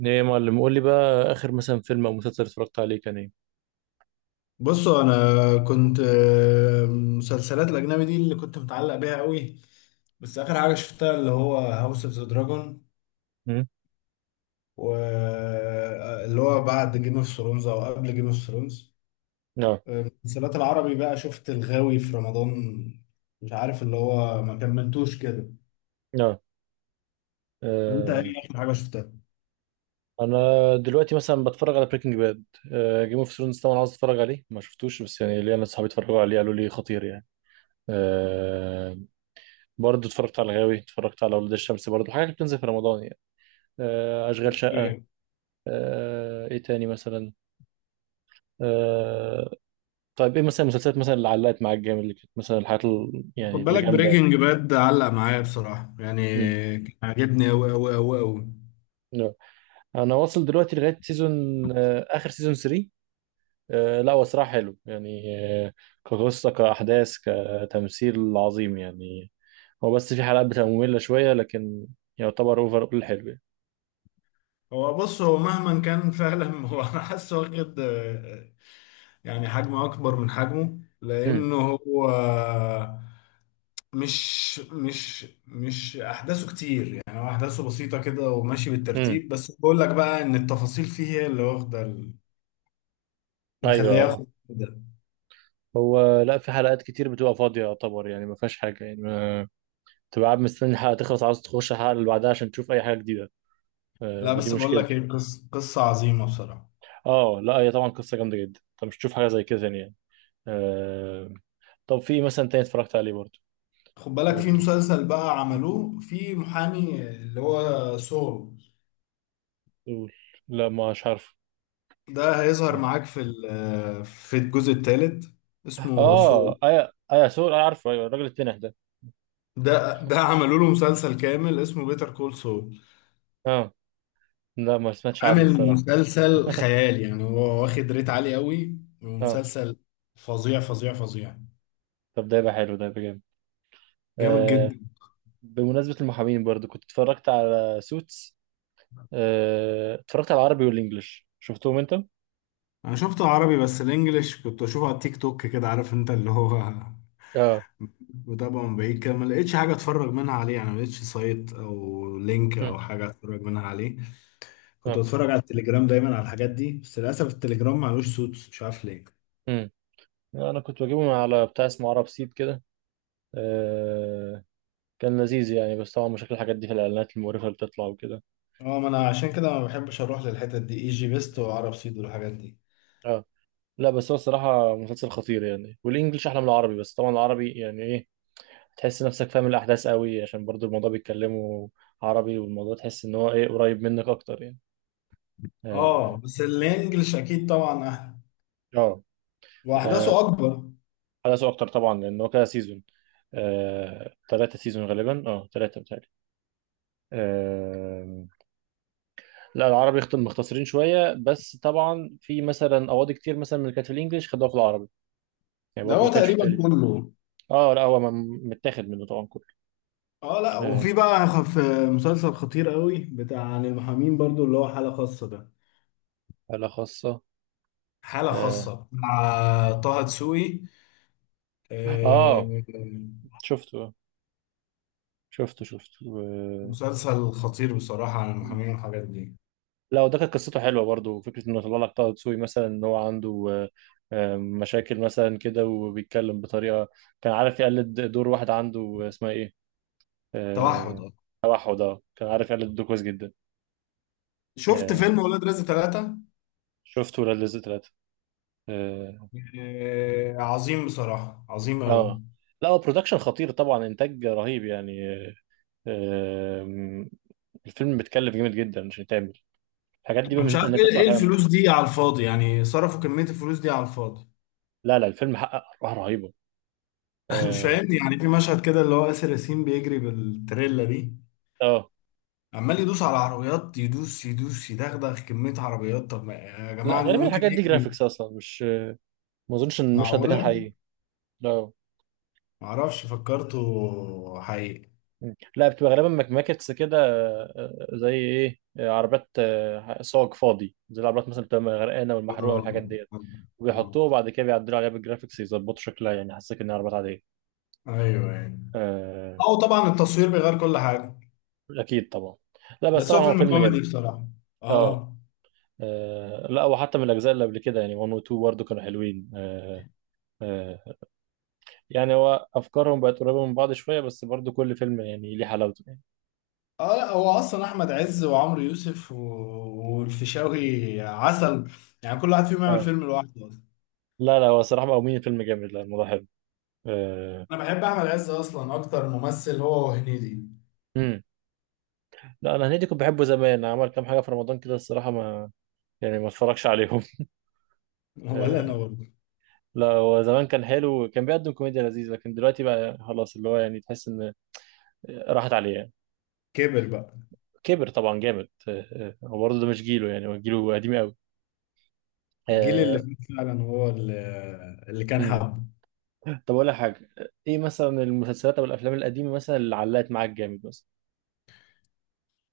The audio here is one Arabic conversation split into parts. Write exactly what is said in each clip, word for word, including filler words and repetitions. ايه يا معلم، قول لي بقى اخر مثلا فيلم او مسلسل اتفرجت عليه كان ايه؟ بصوا انا كنت آه، مسلسلات الاجنبي دي اللي كنت متعلق بيها قوي. بس اخر حاجه شفتها اللي هو هاوس اوف ذا دراجون، امم. واللي هو بعد جيم اوف ثرونز او قبل جيم اوف ثرونز. نعم. المسلسلات العربي بقى شفت الغاوي في رمضان، مش عارف اللي هو ما كملتوش كده. نعم. انت آه. ايه اخر حاجه شفتها؟ انا دلوقتي مثلا بتفرج على بريكنج باد. آه، جيم اوف ثرونز طبعا عاوز اتفرج عليه ما شفتوش، بس يعني ليا ناس صحابي اتفرجوا عليه قالوا لي خطير يعني. آه، برضه اتفرجت على الغاوي، اتفرجت على ولاد الشمس، برضه حاجات بتنزل في رمضان يعني. آه، اشغال شقة. اوكي. آه، ايه تاني مثلا؟ آه. طيب ايه مثلا المسلسلات مثلا اللي علقت معاك جامد، اللي كانت مثلا الحاجات ال- خد يعني اللي بالك جامدة. بريكنج باد علق معايا بصراحه يعني، مم. كان عاجبني قوي قوي قوي قوي. انا واصل دلوقتي لغايه سيزون، آه، اخر سيزون ثلاثة. آه، لا هو صراحه حلو يعني. آه، كقصه كاحداث كتمثيل عظيم يعني. هو بس في حلقات بتبقى ممله شويه، لكن يعتبر اوفر اول حلو يعني. هو بص، هو مهما كان فعلا هو انا حاسه واخد آه، يعني حجم اكبر من حجمه، امم. لانه هو مش مش مش احداثه كتير يعني. هو احداثه بسيطه كده وماشي امم. بالترتيب، بس بقول لك بقى ان التفاصيل فيه هي اللي واخده ال- مخليه ايوه. ياخد ده. هو لا، في حلقات كتير بتبقى فاضيه يعتبر يعني، ما فيهاش حاجه يعني، ما تبقى قاعد مستني الحلقه تخلص عاوز تخش الحلقه اللي بعدها عشان تشوف اي حاجه جديده. آه، لا، فدي بس بقول لك مشكلته. ايه، قصه قصه عظيمه بصراحه. اه، لا هي طبعا قصه جامده جدا، انت مش تشوف حاجه زي كده تاني يعني. آه. طب في إيه مثلا تاني اتفرجت عليه برضه؟ خد بالك في قول مسلسل بقى لي. عملوه في محامي اللي هو سول، قول. لا مش عارف. ده هيظهر معاك في ال- في الجزء الثالث، اسمه سول. اه، ايا ايا سور، انا عارفه، ايوه الراجل التنح ده. ده ده عملوا له مسلسل كامل اسمه بيتر كول سول. اه لا، ما سمعتش عنه عامل الصراحه. مسلسل خيال يعني، هو واخد ريت عالي قوي، اه. ومسلسل فظيع فظيع فظيع. طب ده يبقى حلو، ده يبقى جامد. جامد آه. جدا. بمناسبة المحامين برضو كنت اتفرجت على سوتس. آه، اتفرجت على العربي والانجليش، شفتهم انت؟ انا شفته عربي، بس الانجليش كنت اشوفه على التيك توك كده، عارف انت اللي هو اه. متابعه من بعيد كده، ما لقيتش حاجه اتفرج منها عليه يعني، ما لقيتش سايت او لينك مم. او حاجه اتفرج منها عليه. كنت اه. بتفرج على التليجرام دايما على الحاجات دي، بس للاسف التليجرام معلوش صوت، مش عارف ليه. مم. انا كنت بجيبهم على بتاع اسمه عرب سيد كده. آه، كان لذيذ يعني، بس طبعا مشاكل الحاجات دي في الاعلانات المقرفة اللي بتطلع وكده. اه، ما انا عشان كده ما بحبش اروح للحتت دي، ايجي بيست وعرب سيد والحاجات دي. اه، لا بس هو الصراحة مسلسل خطير يعني، والإنجليش أحلى من العربي، بس طبعا العربي يعني إيه، تحس نفسك فاهم الأحداث قوي عشان برضو الموضوع بيتكلموا عربي، والموضوع تحس إن هو إيه قريب منك أكتر يعني. اه آه. بس الانجليش اكيد طبعا احلى، آه. آه، واحداثه اكبر. أحداثه أكتر طبعا لأن هو كده سيزون. آه، تلاتة سيزون غالبا، أه تلاتة بتهيألي. آه، لا العربي اخت- مختصرين شوية، بس طبعا في مثلا أواضي كتير مثلا من اللي كانت في الإنجليش خدوها في العربي، يعني ده برضو هو ما كانش في تقريبا تأليف. كله. أه لا هو م- متاخد منه طبعا كله. اه لا، آه، وفي بقى خف مسلسل خطير قوي بتاع عن المحامين برضو، اللي هو حالة خاصة ده. حالة خاصة. حالة آه. خاصة مع طه دسوقي. اه. آه، شفته. شفته شفته و- مسلسل خطير بصراحة عن المحامين والحاجات دي. لا وده كانت قصته حلوه برضو، فكره انه طلع لك طه دسوقي مثلا ان هو عنده آه، آه، مشاكل مثلا كده وبيتكلم بطريقه، كان عارف يقلد دور واحد عنده، اسمها ايه؟ توحد. آه. توحد. اه كان عارف يقلد دور كويس جدا. شفت آه، فيلم ولاد رزق ثلاثة؟ شفته ولاد رزق ثلاثه. اه. آه عظيم بصراحة، عظيم أوي. آه، لا هو برودكشن خطير طبعا، انتاج رهيب يعني. آه، آه، الفيلم بيتكلف جامد جدا عشان يتعمل، الحاجات دي بقى أنا مش ميزتها عارف ان هي إيه بتطلع إيه فعلا نظيفة. الفلوس دي على الفاضي يعني، صرفوا كمية الفلوس دي على الفاضي. لا لا، الفيلم حقق ارباح رهيبه. مش اه. فاهمني، يعني في مشهد كده اللي هو آسر ياسين بيجري بالتريلا دي، آه، عمال يدوس على عربيات، يدوس يدوس، يدغدغ كمية عربيات، طب ما يا لا جماعة غالبا ممكن الحاجات دي يجري. جرافيكس اصلا، مش ما اظنش ان المشهد ده كان معقولة؟ حقيقي. لا. معرفش، فكرته حقيقي. مم. لا بتبقى غالبا ماكماكتس كده، آه، آه، زي ايه، آه، عربيات، آه، صاج فاضي زي العربيات مثلا بتبقى غرقانه آه. والمحروقه والحاجات ديت، آه. آه. وبيحطوه وبعد كده بيعدلوا عليها بالجرافيكس يظبطوا شكلها، يعني حسيت انها عربيات عاديه. أيوه أيوه. آه. أو طبعا التصوير بيغير كل حاجة. اكيد طبعا. لا بس بس طبعا هو هو فيلم فيلم كوميدي جامد. بصراحة. اه. آه. آه، لا وحتى من الاجزاء اللي قبل كده يعني واحد و اتنين برضه كانوا حلوين. آه. آه. يعني هو افكارهم بقت قريبه من بعض شويه، بس برضو كل فيلم يعني ليه حلاوته يعني. اه لا، هو اصلا احمد عز وعمرو يوسف و- والفيشاوي عسل، يعني كل واحد فيهم يعمل اه. فيلم لوحده اصلا. لا لا، هو صراحه مقومين الفيلم جامد، لا الموضوع حلو. آه. انا بحب احمد عز اصلا اكتر ممثل، هو وهنيدي. امم. لا انا هنيدي كنت بحبه زمان، عمل كام حاجه في رمضان كده الصراحه، ما يعني ما اتفرجش عليهم. ولا انا آه. برضه. لا هو زمان كان حلو، كان بيقدم كوميديا لذيذه، لكن دلوقتي بقى خلاص، اللي هو يعني تحس ان راحت عليه يعني. كبر بقى. كبر طبعا جامد. آه. آه، هو برضه ده مش جيله، يعني هو جيله قديم قوي. الجيل اللي آه. فات فعلا هو اللي, اللي كان امم. حبه. طب اقول لك حاجه، ايه مثلا المسلسلات او الافلام القديمه مثلا اللي علقت معاك جامد مثلا؟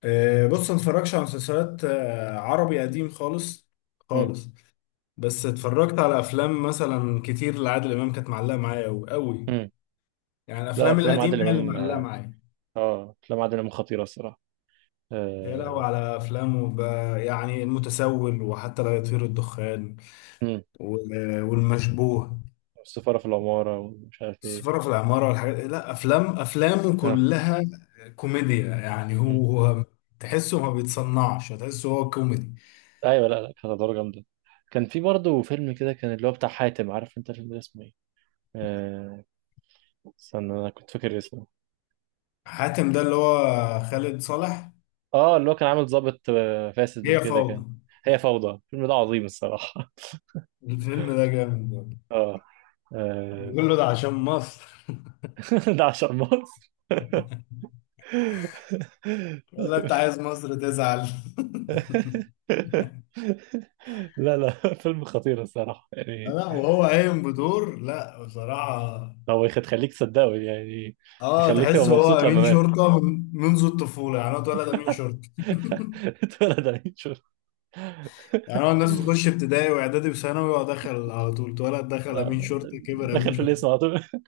آه، بص، ما اتفرجش على مسلسلات آه، عربي قديم خالص، خالص. بس اتفرجت على افلام مثلا كتير لعادل امام كانت معلقه معايا قوي قوي، امم. يعني لا، الافلام افلام القديمه عادل هي اللي امام. معلقه معايا. اه افلام عادل امام خطيره الصراحه. يا لهوي آه. على افلام وب... يعني المتسول، وحتى لا يطير الدخان، مم. و- والمشبوه. السفاره في العماره ومش عارف ايه. السفارة في العمارة والحاجات، لا افلام، افلامه اه. كلها كوميديا، يعني مم. هو هو تحسه ما بيتصنعش، تحسه هو كوميدي. ايوه. لا لا، كانت ادوار جامده. كان في برضه فيلم كده كان اللي هو بتاع حاتم، عارف انت الفيلم ده اسمه ايه؟ آه، استنى انا كنت فاكر اسمه. حاتم ده اللي هو خالد صالح. اه، اللي هو كان عامل ضابط آه، فاسد هي وكده كان. فوضى. هي فوضى، الفيلم ده عظيم الصراحه. الفيلم ده جامد برضه. اه. آه. بيقول له ده عشان مصر. ده عشان مصر. ولا انت عايز مصر تزعل؟ لا لا، فيلم خطير الصراحة يعني. لا، وهو قايم بدور، لا بصراحة. هو يخ- يخليك تصدقه يعني، اه، يخليك تبقى تحس هو مبسوط لما امين مات. شرطه من منذ الطفوله، يعني هو اتولد امين شرطه. اتولد عليه، شوف. يعني هو الناس بتخش ابتدائي واعدادي وثانوي، هو دخل على طول، اتولد دخل آه، امين شرطه، كبر دخل امين في الاسم على شرطه. طول.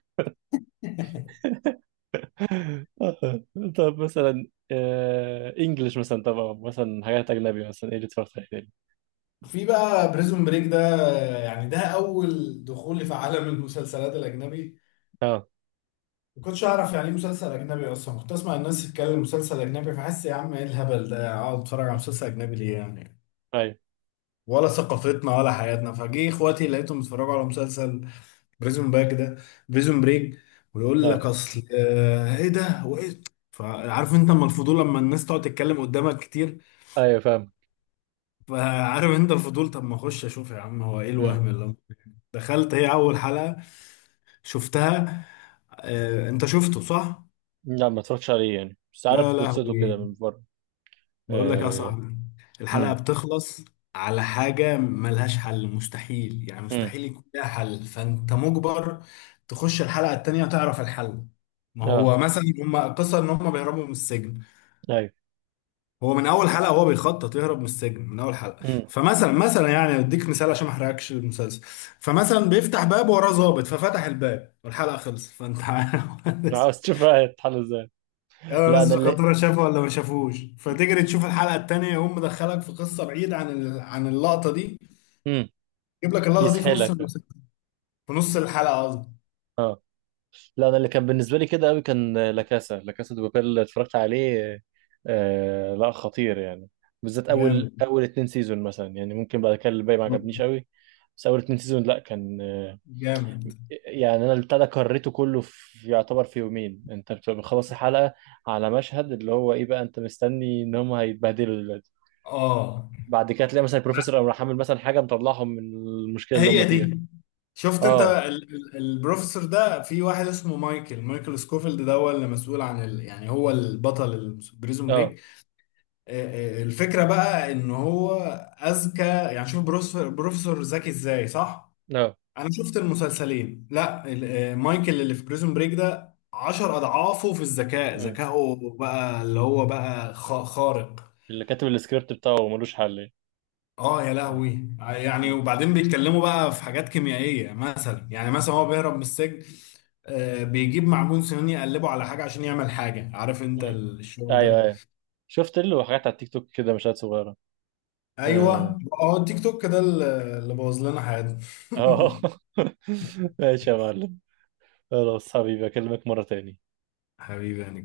آه. طب مثلا انجلش مثلا، طبعا مثلا حاجات اجنبي مثلا ايه اللي اتفرجت عليه تاني؟ في بقى بريزون بريك ده، يعني ده اول دخولي في عالم المسلسلات الاجنبي. اه. ما كنتش اعرف يعني ايه مسلسل اجنبي اصلا. كنت اسمع الناس تتكلم مسلسل اجنبي، فحس يا عم ايه الهبل ده، اقعد اتفرج على مسلسل اجنبي ليه يعني، ايوه. ولا ثقافتنا ولا حياتنا. فجه اخواتي لقيتهم بيتفرجوا على مسلسل بريزون باك ده، بريزون بريك، ويقول اه لك اصل آه، ايه ده وايه. فعارف انت اما الفضول لما الناس تقعد تتكلم قدامك كتير، ايوه فاهم. فعارف انت الفضول، طب ما اخش اشوف يا عم هو ايه مم. الوهم اللي أنا فيه؟ دخلت هي اول حلقة شفتها. آه، انت شفته صح؟ لا ما اتفرجتش عليه يعني، بس يا عارف قصته كده لهوي، من بره. بقول لك يا آه. صاحبي، الحلقة مم. بتخلص على حاجة ملهاش حل، مستحيل يعني مم. مستحيل يكون لها حل، فأنت مجبر تخش الحلقة التانية تعرف الحل. ما اه. هو مثلا هم قصة إن هم بيهربوا من السجن، ايوه. هو من أول حلقة هو بيخطط يهرب من السجن من أول حلقة. مم. فمثلا، مثلا يعني أديك مثال عشان ما أحرقكش المسلسل، فمثلا بيفتح باب وراه ظابط، ففتح الباب والحلقة خلصت، فأنت عارف، عاوز تشوف بقى هيتحل ازاي. يا لا انا ناس اللي. خطورة شافوا ولا ما شافوش، فتجري تشوف الحلقة التانية، يقوم مدخلك في قصة بعيدة عن ال... عن اللقطة دي، مم. يجيب لك اللقطة دي في نص يسحلك. المسلسل، في نص الحلقة قصدي. اه، لا انا اللي كان بالنسبه لي كده قوي كان لاكاسا، لاكاسا دي بابيل اللي اتفرجت عليه. آه، لا خطير يعني، بالذات اول جامد اول اتنين سيزون مثلا، يعني ممكن بعد كده الباقي ما عجبنيش والله. قوي. بس اول اتنين سيزون لا كان آه، جامد. يعني انا البتاع ده كريته كله في يعتبر في يومين، انت بتبقى بتخلص الحلقه على مشهد اللي هو ايه بقى، انت مستني ان هم هيتبهدلوا دلوقتي، اه، بعد كده تلاقي مثلا البروفيسور او حامل مثلا حاجه مطلعهم من المشكله اللي هم هي فيها. دي. شفت انت اه. ال... ال... البروفيسور ده؟ في واحد اسمه مايكل، مايكل سكوفيلد، ده هو اللي مسؤول عن ال... يعني هو البطل البريزون اه. بريك. آه، آه، الفكرة بقى ان هو اذكى، يعني شوف بروفيسور بروفيسور ذكي ازاي صح. اه. انا شفت المسلسلين، لا ال- آه، مايكل اللي في بريزون بريك ده عشر اضعافه في الذكاء، مم. ذكائه بقى اللي هو بقى خ- خارق. اللي كاتب السكريبت بتاعه ملوش حل يعني. اه يا لهوي يعني. مم. وبعدين بيتكلموا بقى في حاجات كيميائية مثلا، يعني مثلا هو بيهرب من السجن، آه، بيجيب معجون سنان يقلبه على حاجة عشان يعمل حاجة، عارف انت مم. الشغل ايوه ده. ايوه. شفت له حاجات على التيك توك كده، مشاهد صغيره. اه. ايوه، هو التيك توك ده اللي اللي بوظ لنا حياتنا. آه. ماشي يا معلم، خلاص حبيبي، اكلمك مره تاني. حبيبي يعني.